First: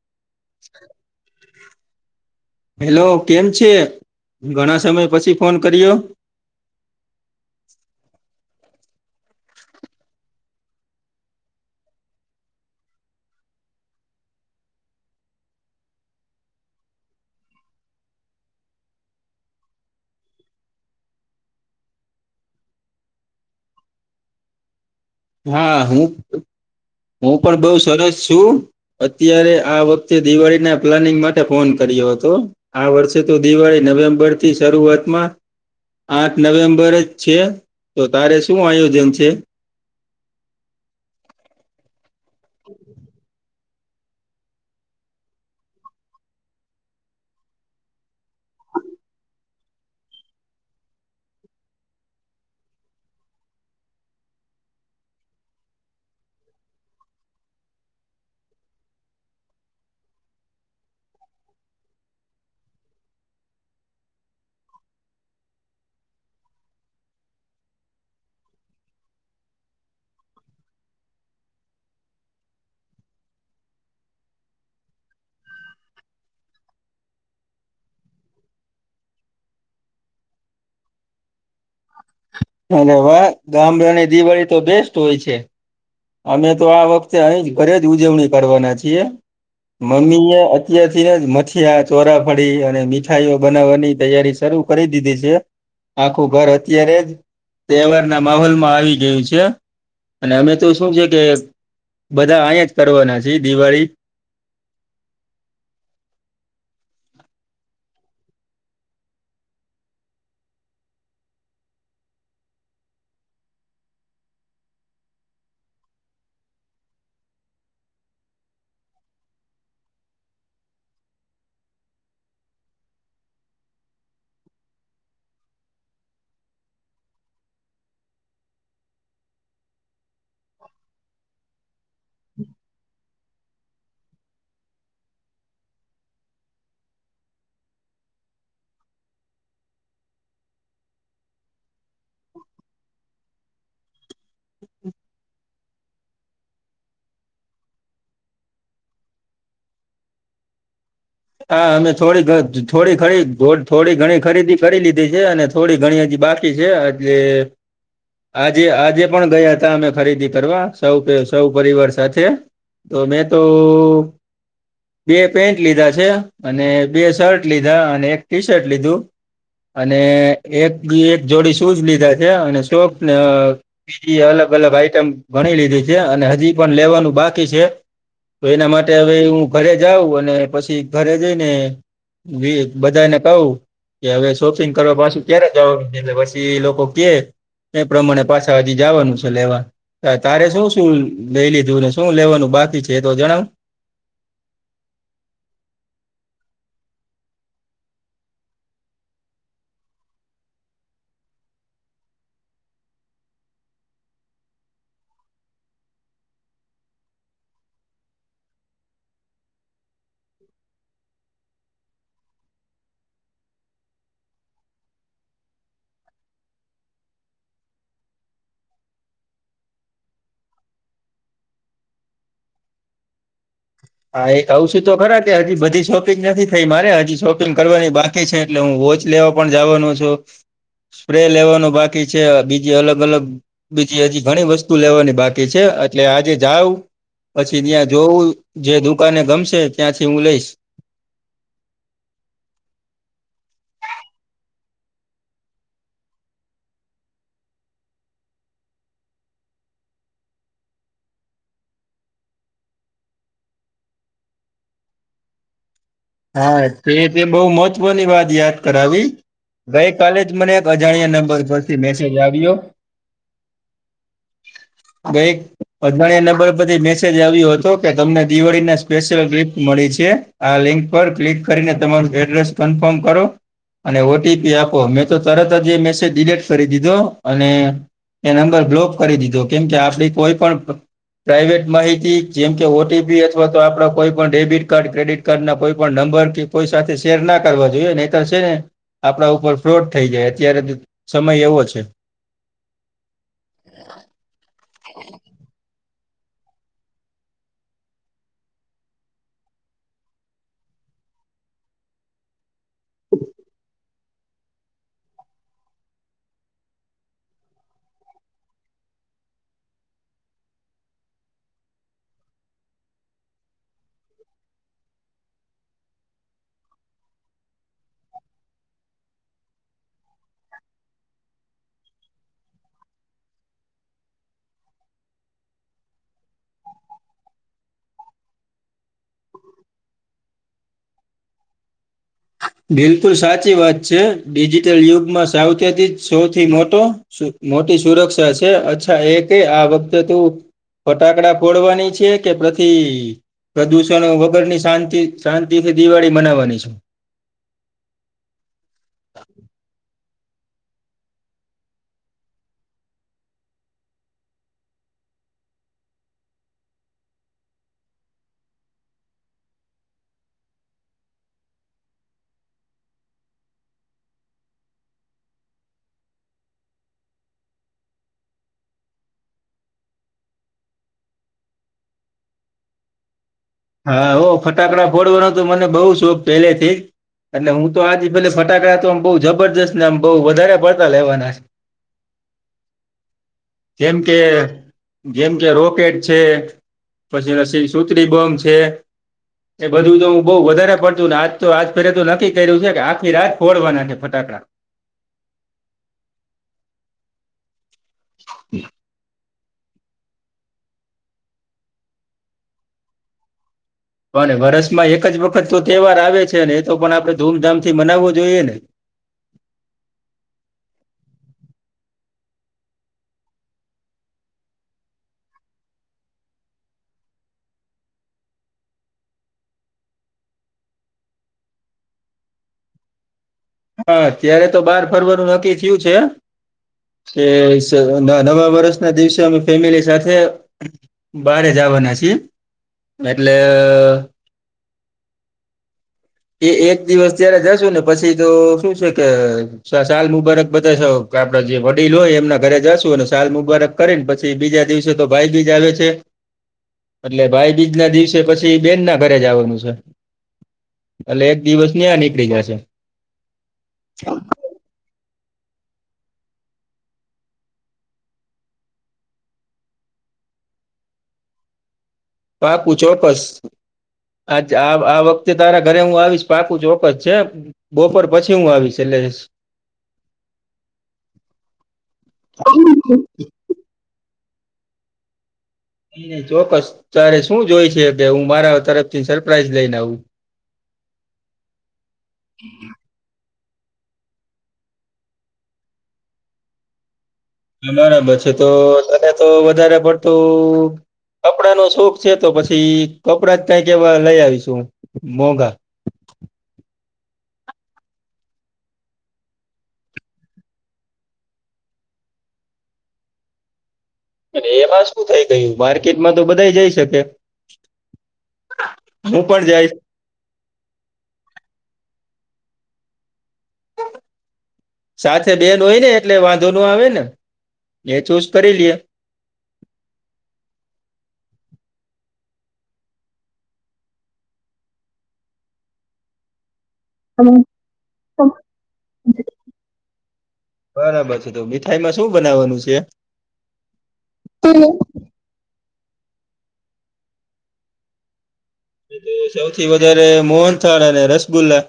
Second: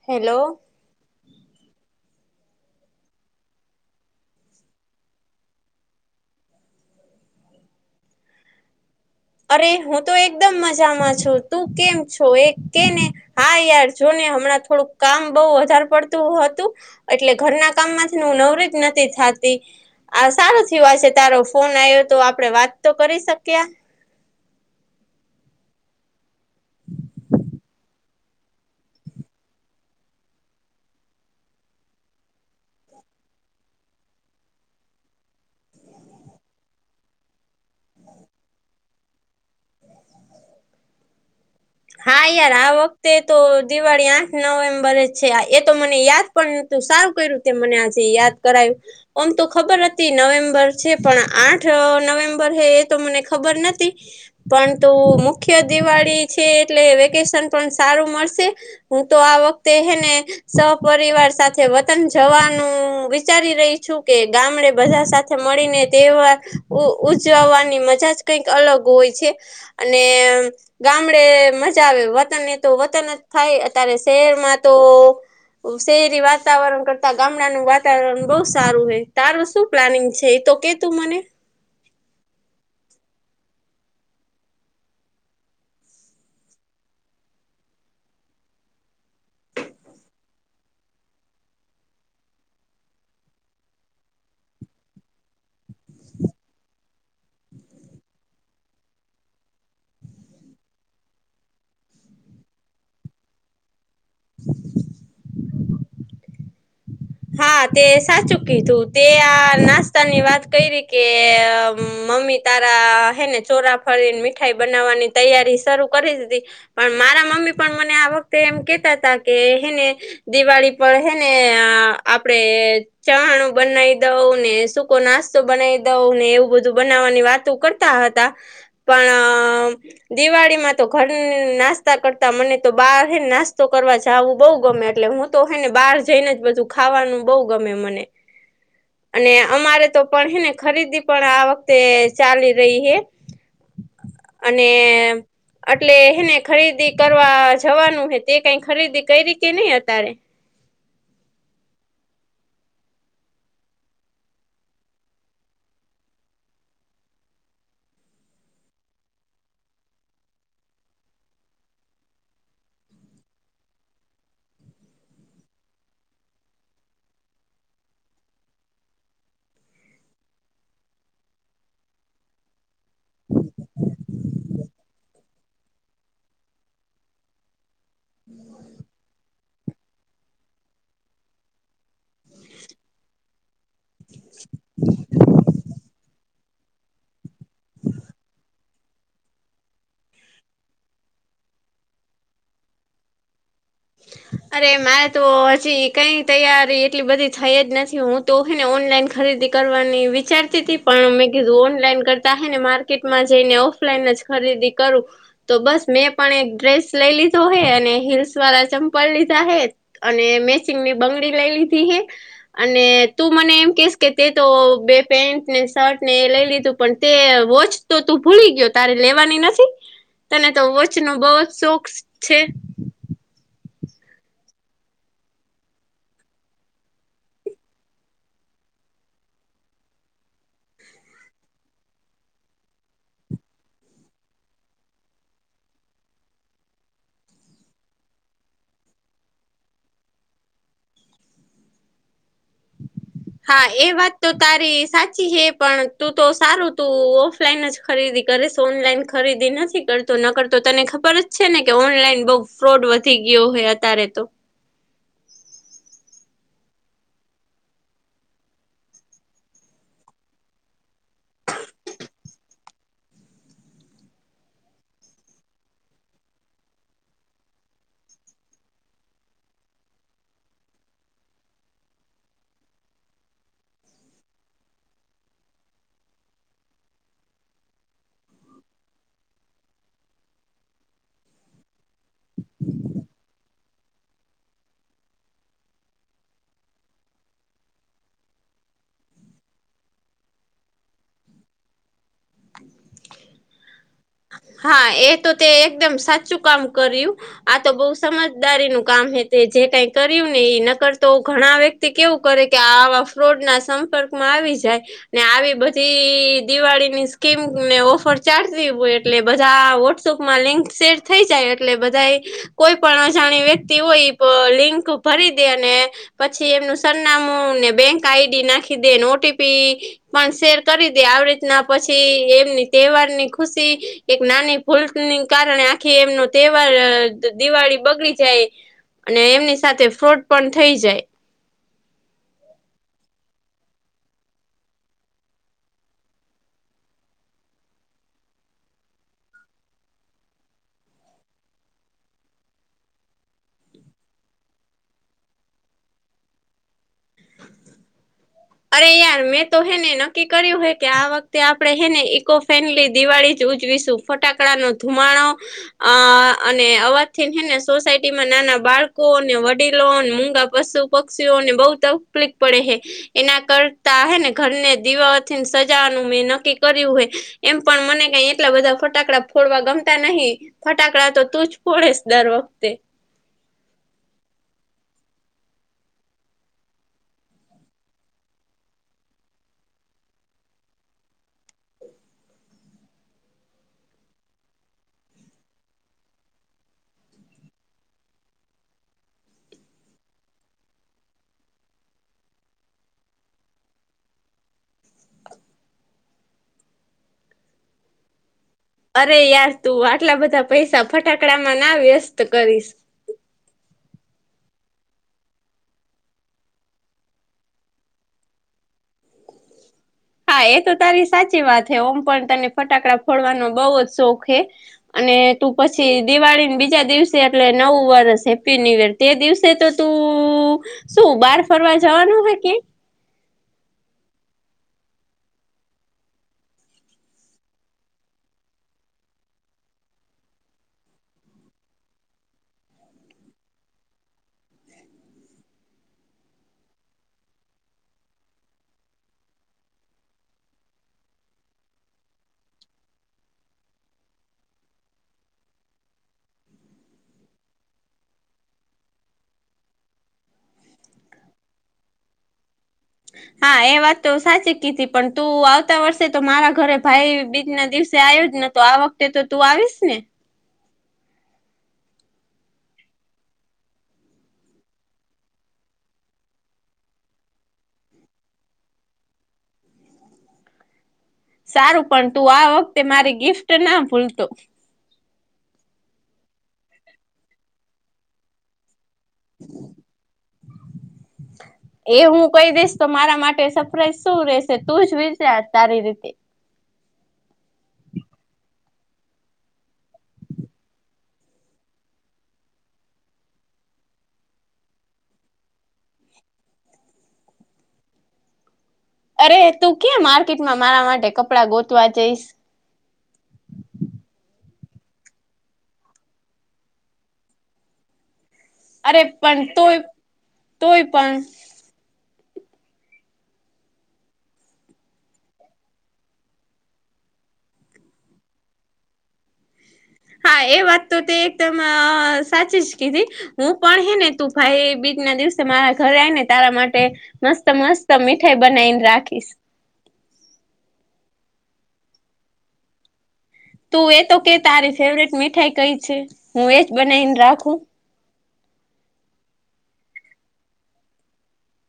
Hello. [unintelligible] Hello, કેમ છે? ઘણા સમય પછી ફોન કર્યો. અરે હું તો એકદમ મજામાં છું. તું કેમ છો? એ કેને હા યાર જોને. હમણાં થોડુંક કામ બઉ વધાર પડતું હતું એટલે ઘરના કામમાંથી હું નવરી જ નતી થાતી. આ સારું થયું, આજે તારો ફોન આવ્યો તો આપડે વાત તો કરી શક્યા. હા હું [unintelligible] હું પણ બઉુ સરસ છું. અત્યારે આ વખતે દિવાળી ના પ્લાનિંગ માટે ફોન કર્યો હતો. આ વર્ષે તો દિવાળી નવેમ્બર થી શરૂઆત માં આઠ નવેમ્બર જ છે. તો તારે શું આયોજન છે? હા યાર આ વખતે તો દિવાળી આઠ નવેમ્બરે છે. એ તો મને યાદ પણ નતું સારું કઈરયુ મને આજે યાદ કરાયું આમ તો ખબર હતી નવેમ્બર છે. પણ આઠ નવેમ્બર હ એ તો મને ખબર નથી. પણં તુ મુખ્ય દિવાળી છે. એટલે વેકેશન પણ સારું મળશે. હું તો આ વખતે હે ને સપિવાર સાથે વતન જવાનું વિચારી રહી છું કે ગામડે બધા સાથે મળીને તહેવાર ઉ ઉજવાની મજા જ કઈક અલગ હોય. છે અને ગામડે મજા આવે વતનને તો વતન જ થાય અત્યારે શહેરમાં તો શહેરી વાતાવરણ કરતા ગામડાનું વાતાવરણ બહ સારું હોય. તારું શું? પ્લાનિંગ છે એ તો કે તું મને? અરે વાહ ગામડાની દિવાળી તો બેસ્ટ હોય છે. અમે તો આ વખતે અહી જ ઘરે જ ઉજવણી કરવાના છીએ. મમ્મી એ અત્યારથી મથિયા, ચોરાફળી અને મીઠાઈઓ બનાવવાની તૈયારી શરૂ કરી દીધી છે. આખું ઘર અત્યારે તહેવારના માહોલમાં આવી ગયું છે. અને અમે તો શું છે ને કે? બધા અહીંયા જ કરવાના છે દિવાળી. હા તે સાચું કીધું, તે આ નાસ્તાની વાત કરી કે મમ્મી તારા હે ને ચોરા ફરીને મીઠાઈ બનાવવાની તૈયારી શરૂ કરી દીધી. પણ મારા મમ્મી પણ મને આ વખતે એમ કેતા હતા કે છે ને દિવાળી પર હે ને આપડે ચવાણું બનાવી દઉં ને સૂકો નાસ્તો બનાવી દઉં ને એવું બધું બનાવવાની વાત કર [unintelligible] હતા પણ દિવાળીમાં તો ઘર નાસ્તા કરતા મને તો, બહાર નાસ્તો કરવા જવું બઉુ ગમે. એટલે હું તો હય ને બહાર જઈને જ બધું ખાવાનું બહુ ગમે મને અને અમારે તો પણ હે ને ખરીદી પણ આ વખતે ચાલી રહી હે. અને એટલે એને ખરીદી કરવા જવાનું હે તે કઈ ખરીદી કઈ રીતે નઈ અતારે? હા અમે થોડી થોડી ઘણી થોડી ઘણી ખરીદી કરી લીધી છે અને થોડી ઘણી હજી બાકી છે હજી આજે આજે પણ ગયા હતા અમે ખરીદી કરવા સૌ સૌ પરિવાર સાથે. તો મેં તો [unintelligible] બે પેન્ટ લીધા છે છે અને બે શર્ટ લીધા, અને એક ટી શર્ટ લીધું. અને એક એક જોડી શુંજ લીધા છે અને સોકસને બીજી અલગ અલગ આઈટમ ઘણી લીધી છે. અને હજી પણ લેવાનું બાકી છે. તો એના માટે હવે હું ઘરે જાઉં અને પછી ઘરે જઈને જ [inaudible] બધાને કહું કે હવે શોપિંગ કરવા પાછુ ક્યારે જવાનું છે.? એટલે પછી એ લોકો કે એ પ્રમાણે પાછા હજી જવાનું છે લેવા. હા તારે શું શું લઈ લીધું ને શું લેવાનું બાકી છે તો જણાવ? [inaudible] [unintelligible] અરે મારે તો હજી કઈ તૈયારી એટલી બધી થઈ જ નથી હું તો ને ઓનલાઈન ખરીદી કરવાની વિચારતી પણ મેં કીધું ઓનલાઈન કરતા હ ને માર્કેટમાં જઈને ઓફ ઓફલાઈન જ ખરીદી કરું. તો બસ મેં પણ એક ડ્રેસ લઈ લીધો હે અને હીલ્સ વાળા ચંપ કલ લીધા હે, અને મેચિંગ ની બંગડી લઈ લીધી હે અને તું મને એમ કેસ કે તે તો બે પેન્ટ ને શર્ટ ને એ લઈ લીધું. પણ તે વોચ તો તું ભૂલી ગયો તારે લેવાની નથી. તને તો વોચ નો બહુ જ શોખ છે. હા એ કાવ શું તો ખરા કે હજી બધી શોપિંગ નથી થઈ મારે હજી શોપિંગ કરવાની બા કીછે એટલે હું વોચ લેવા પણ જવાનું છું. સ્પ્રે લેવાનું બાકી છે, બીજી અલગ અલગ બીજી હજી ઘણી વસ્તુ લેવાની બાકી છે એટલે આજે જાઉ પછી ત્યાં જોવું જે દુકાને ગમશે ત્યાંથી હું લઈશ. હા એ વાત તો તારી સાચી હે પણ તું તો સારું તું ઓફલાઈન જ ખરીદી કરેશ ઓનલાઈન ખરીદી નથી કરતો ન કરતો તને ખબર જ છે ને કે ઓનલાઈન બહુ ફ્રોડ વધી ગયો હોય અત્યારે તો હા તે તે બહુ મહત્વની વાત યાદ કરાવી. ગઈ કલે જ મને એક અજાણ્યા નંબર પરથી મેસેજ આવ્યો. [inaudible] [unintelligible] કઈક અજણિયા નંબર પરથી મેસેજ આવ્યો હતો કે તમને દિવાળીના સ્પેશિયલ ગિફ્ટ મળી છે, આ લિંક પર ક્લિક કરીને તમારું એડ્રેસ કન્ફર્મ કરો અને ઓટીપી આપો મેં તો તરત જ એ મેસેજ ડિલીટ કરી દીધો અને એ નંબર બ્લોક કરી દીધો કેમ કે આપડી કોઈ પણ પ્રાઇવેટ માહિતી, જેમ કે ઓટીપી અથવા તો આપડા કોઈ પણ ડેબિટ કાર્ડ, ક્રેડિટ કાર્ડ ના કોઈ પણ નંબર કે કોઈ સાથે શેર ના કરવા જોઈએ નહીં તો છે ને આપણા ઉપર ફ્રોડ થઈ જાય અત્યારે સમય એવો છે. હા એ તો તે એકદમ સાચું કામ કર્યું. આ તો બઉ સમજદારી નું કામ હ તે જે કઈ કર્યું ને એ ન કરતો ઘણા વ તે કેવું કરે કે આવા ફ્રોડ ના સંપર્કમાં આવી જાય. ને આવી બધી દિવાળી ની સ્કીમ ને ઓફર ચાટતી હોય એટલે બધા વોટ્સઅપમાં લિંક શેર થઈ જાય એટલે બધા કોઈ પણ અજાણી વ્યક્તિ હોય લિંક ભરી દે અને પછી એમનું સરનામું ને બેંક આઈડી નાખી દે ઓટીપી પણ શેર કરી દે આવી રીતના પછી એમની તહેવારની ખુશી એક નાની ભૂલની કારણે આખી એમનો તહેવાર દિવાળી બગડી જાય. અને એમની સાથે ફ્રોડ પણ થઈ જાય. બિલકુલ સાચી વાત છે ડિજિટલ યુગમાં સાવચેતી જ સૌથી મોટો મોટી સુરક્ષા છે અચ્છા એ ક આ વખતે તો ફટાકડા ફોડવાની છે કે પછી પ્રદૂષણો વગરની શાંતિ શાંતિ થી દિવાળી મનાવવાની છે. અરે યાર મેં તો હૈ ને નક્કી કર્યું હોય કે આ વખતે આપણે એને ઇકો ફ્રેન્ડલી દિવાળી જ ઉજવીશું ફટાકડા નો ધુમાડો અ અને અવાજ થીને સોસાયટીમાં નાના બાળકો અને વડીલો મુંગા પશુ પક્ષીઓને બહુ તકલિક પડે હૈ એના કરતા હ ને ઘરને દિવાથીને સજાવાનું મેં નક્કી કર્યું હોય એમ પણ મને કઈ એટલા બધા ફટાકડા ફોડવા ગમતા નહી ફટાકડા તો તું જ પડેસ દર વખતે હા હો ફટાકડા ફોડવાનો તો મને બઉુ શોખ પહેલેથી એટલે હું તો આજે ભલે ફટાકડા તો આમ બહુ જબરજસ્ત ને આમ બહુ વધારે પડતા લેવાના છે. [inaudible] જેમ કે જેમ કે રોકેટ છે. પછીસી સુૂત્રી બોમ્બ છે એ બધું તો હું બહુ વધારે પડતુંને આજ તો આજ ફે તો નક્કી કર્યું છે કે આખી રાત ફોડવાના છે ફટાકડા હમૂઊુૂ અરે યાર તું આટલા બધા પૈસા ફટાકડામાં ના વ્યસ્ત કરીશ ને વરષમાં એક જ વખત તો તહેવાર આવે છે ને એ તો પણ આપડણે ધૂમધામ થી મનાવવો જોઈએ ને હા એ તો તારી સાચી વાત હ ઓમ પણ તને ફટાકડા ફોડવાનો બહુ જ શોખ હ અને તું પછી દિવાળીને બીજા દિવસે એટલે નવું વરષ હેપી ન્યૂ ર તે દિવસે તો તું શું બાર ફરવા જવાનું હોય કે હાત્યારે તો બાર ફરવરી નક્કી થયું છે એ નવા વર્ષના દિવસે અમે ફેમિલી સાથે બારે જવાના છીએ એટલે એ એક દિવસ ત્યારે જશુ ને પછી તો શું છે કે સાલ મુબારક બધા આપડા જે વડીલો હોય એમના ઘરે જશું અનેને સાાલ મુબારક કરી ને પછી બીજા દિવસે તો ભાઈ બીજ આવે છે એટલે ભાઈ બીજ ના દિવસે પછી બેન ના ઘરે જવાનું છે એટલે એક દિવસ ની આ નીકળી જશે હા એ વાત તો સાચી પણ તું આવતા વર્ષે તો મારા ઘરે ભાઈ બીજ દિવસે આવ્યો જ નતો આ વખતે તે તો તું આવીશ ને પા પૂછો પસ અચ્છા આ વખતે તારા ઘરે હું આવીશ પાકું ચોક્કસ છે બપોર પછી હું આવી છેલે જશ સારું પણ તું આ વખતે મારી ગિફ્ટ ના ભૂલતો નઈ નહી ચોક્કસ ત્યારે શું જોય છે કે હું મારા તરફ એ હું કહી દેશ તો મારા માટે સરપ્રાઈઝ શું રહેશે તું જ વિશે તારી રીતે બરાબર છે તો તને તો વધારે પડતું કપડા નો શોખ છે તો પછી કપડા જ કઈ કે એવા લઈ આવીશું મોઘા અરે તું ક્યાં માર્કેટમાં મારા માટે કપડાં ગોતવા જઈશ અને એમાં શું થઈ ગયું માર્કેટમાં તો બધા જઈ શકે અરે હું પણ જઈશ તોય તોય પણ સાથે બે ન હોય ને એટલે વાંધો ન આવે ને એ ચૂઝ કરી લએ હા એ વાત તો તે એકદમ સાચી જ કીધી હું પણ હે ને તું ભાઈ બીજ ના દિવસે મારા ઘરે આવીને તારા માટે મસ્ત મસ્ત મીઠાઈ બનાવીને રાખીશ બરાબર છે તો મીઠાઈમાં શું બનાવવાનું છે તું એ તો કે તારી ફેવરટ મીઠાઈ કઈ છે હું એજ બનાવીને રાખું તો સૌથી વધારે મોહનથળ અને રસગુલ્લા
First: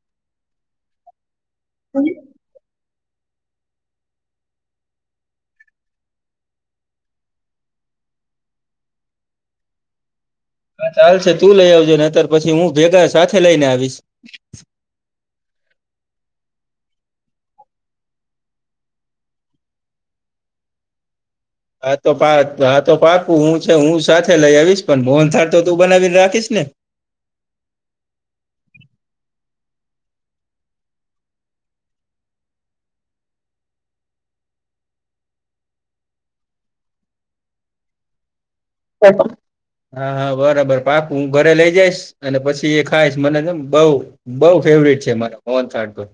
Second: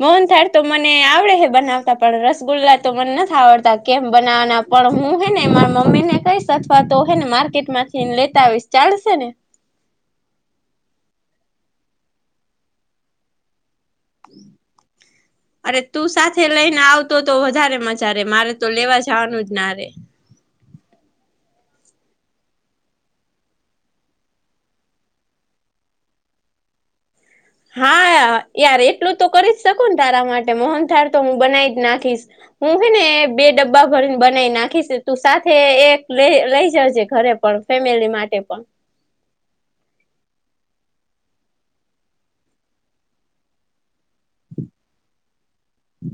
મૌન થાર તો મને આવડે હે બનાવતા પણ રસ ગુલ્લા તો મને નથી આવડતા કેમ બનાવાના પણ હું હેનેરા મમ્મી ને કહીશ અથવા તો હેને માર્કેટમાં ચીન લેતા આવીશ ચાલશે ને હા ચાલ છે તું લઈ આવજો ને અતાર પછી હું ભેગા સાથે લઈને આવીશ અરે તું સાથે લઈને આવતો તો વધારે મજા રે મારે તો લેવા જવાનું જ ના રે હા તો પા હા તો પાકુ હું છે હું સાથે લઈ આવીશ પણ મોનથળ તો તું બનાવીને રાખીશ ને હા યાર એટલું તો કરી જ શકો ને તારા માટે મોહન થાર તો હું બનાવી જ નાખીશ હું હે ને બે ડબ્બા ભરીને બનાવી નાખીશ તું સાથે એક લ લઈ જજે ઘરે પણ ફેમિલી માટે પણ સ હા હા બરાબર પાપ હું ઘરે લઈ જઈશ અને પછી એ ખાઈશ મનેમ બઉ બઉ ફેવરટ છે મારા મોહનકોર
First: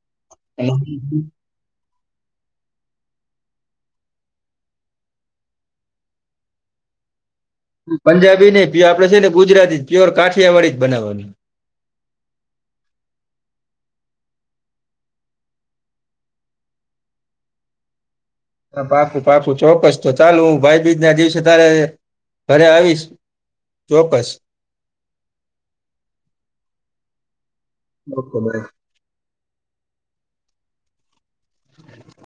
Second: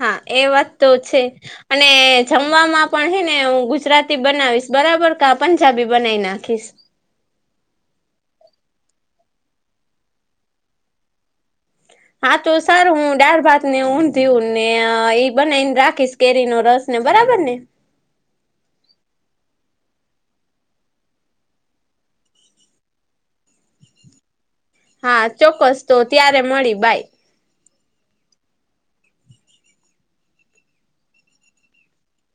હા એ વાત તો છે અને જમવામાં પણ હૈ ને હું ગુજરાતી બનાવીશ બરાબર ક પંજાબી બનાવી નાખીશ પંજાબી નને પ આપે છે ને ગુજરાતી જ પ્યોર કાઠિયા વાડીી જ બનાવવાનું હા, તો સારું હું ડાળ ભાત ને ઊંધી ને એ બનાવી ને રાખીશ. કેરી નો રસ ને બરાબર ને પાકું પાકું ચોક્કસ તો ચાલુ હું ભાઈ બીજ ના દિવસે તારે ઘરે આવીશ. ચોકસ હા, ચોક્કસ તો ત્યારે મળી બાાય. Okay bye. [unintelligible]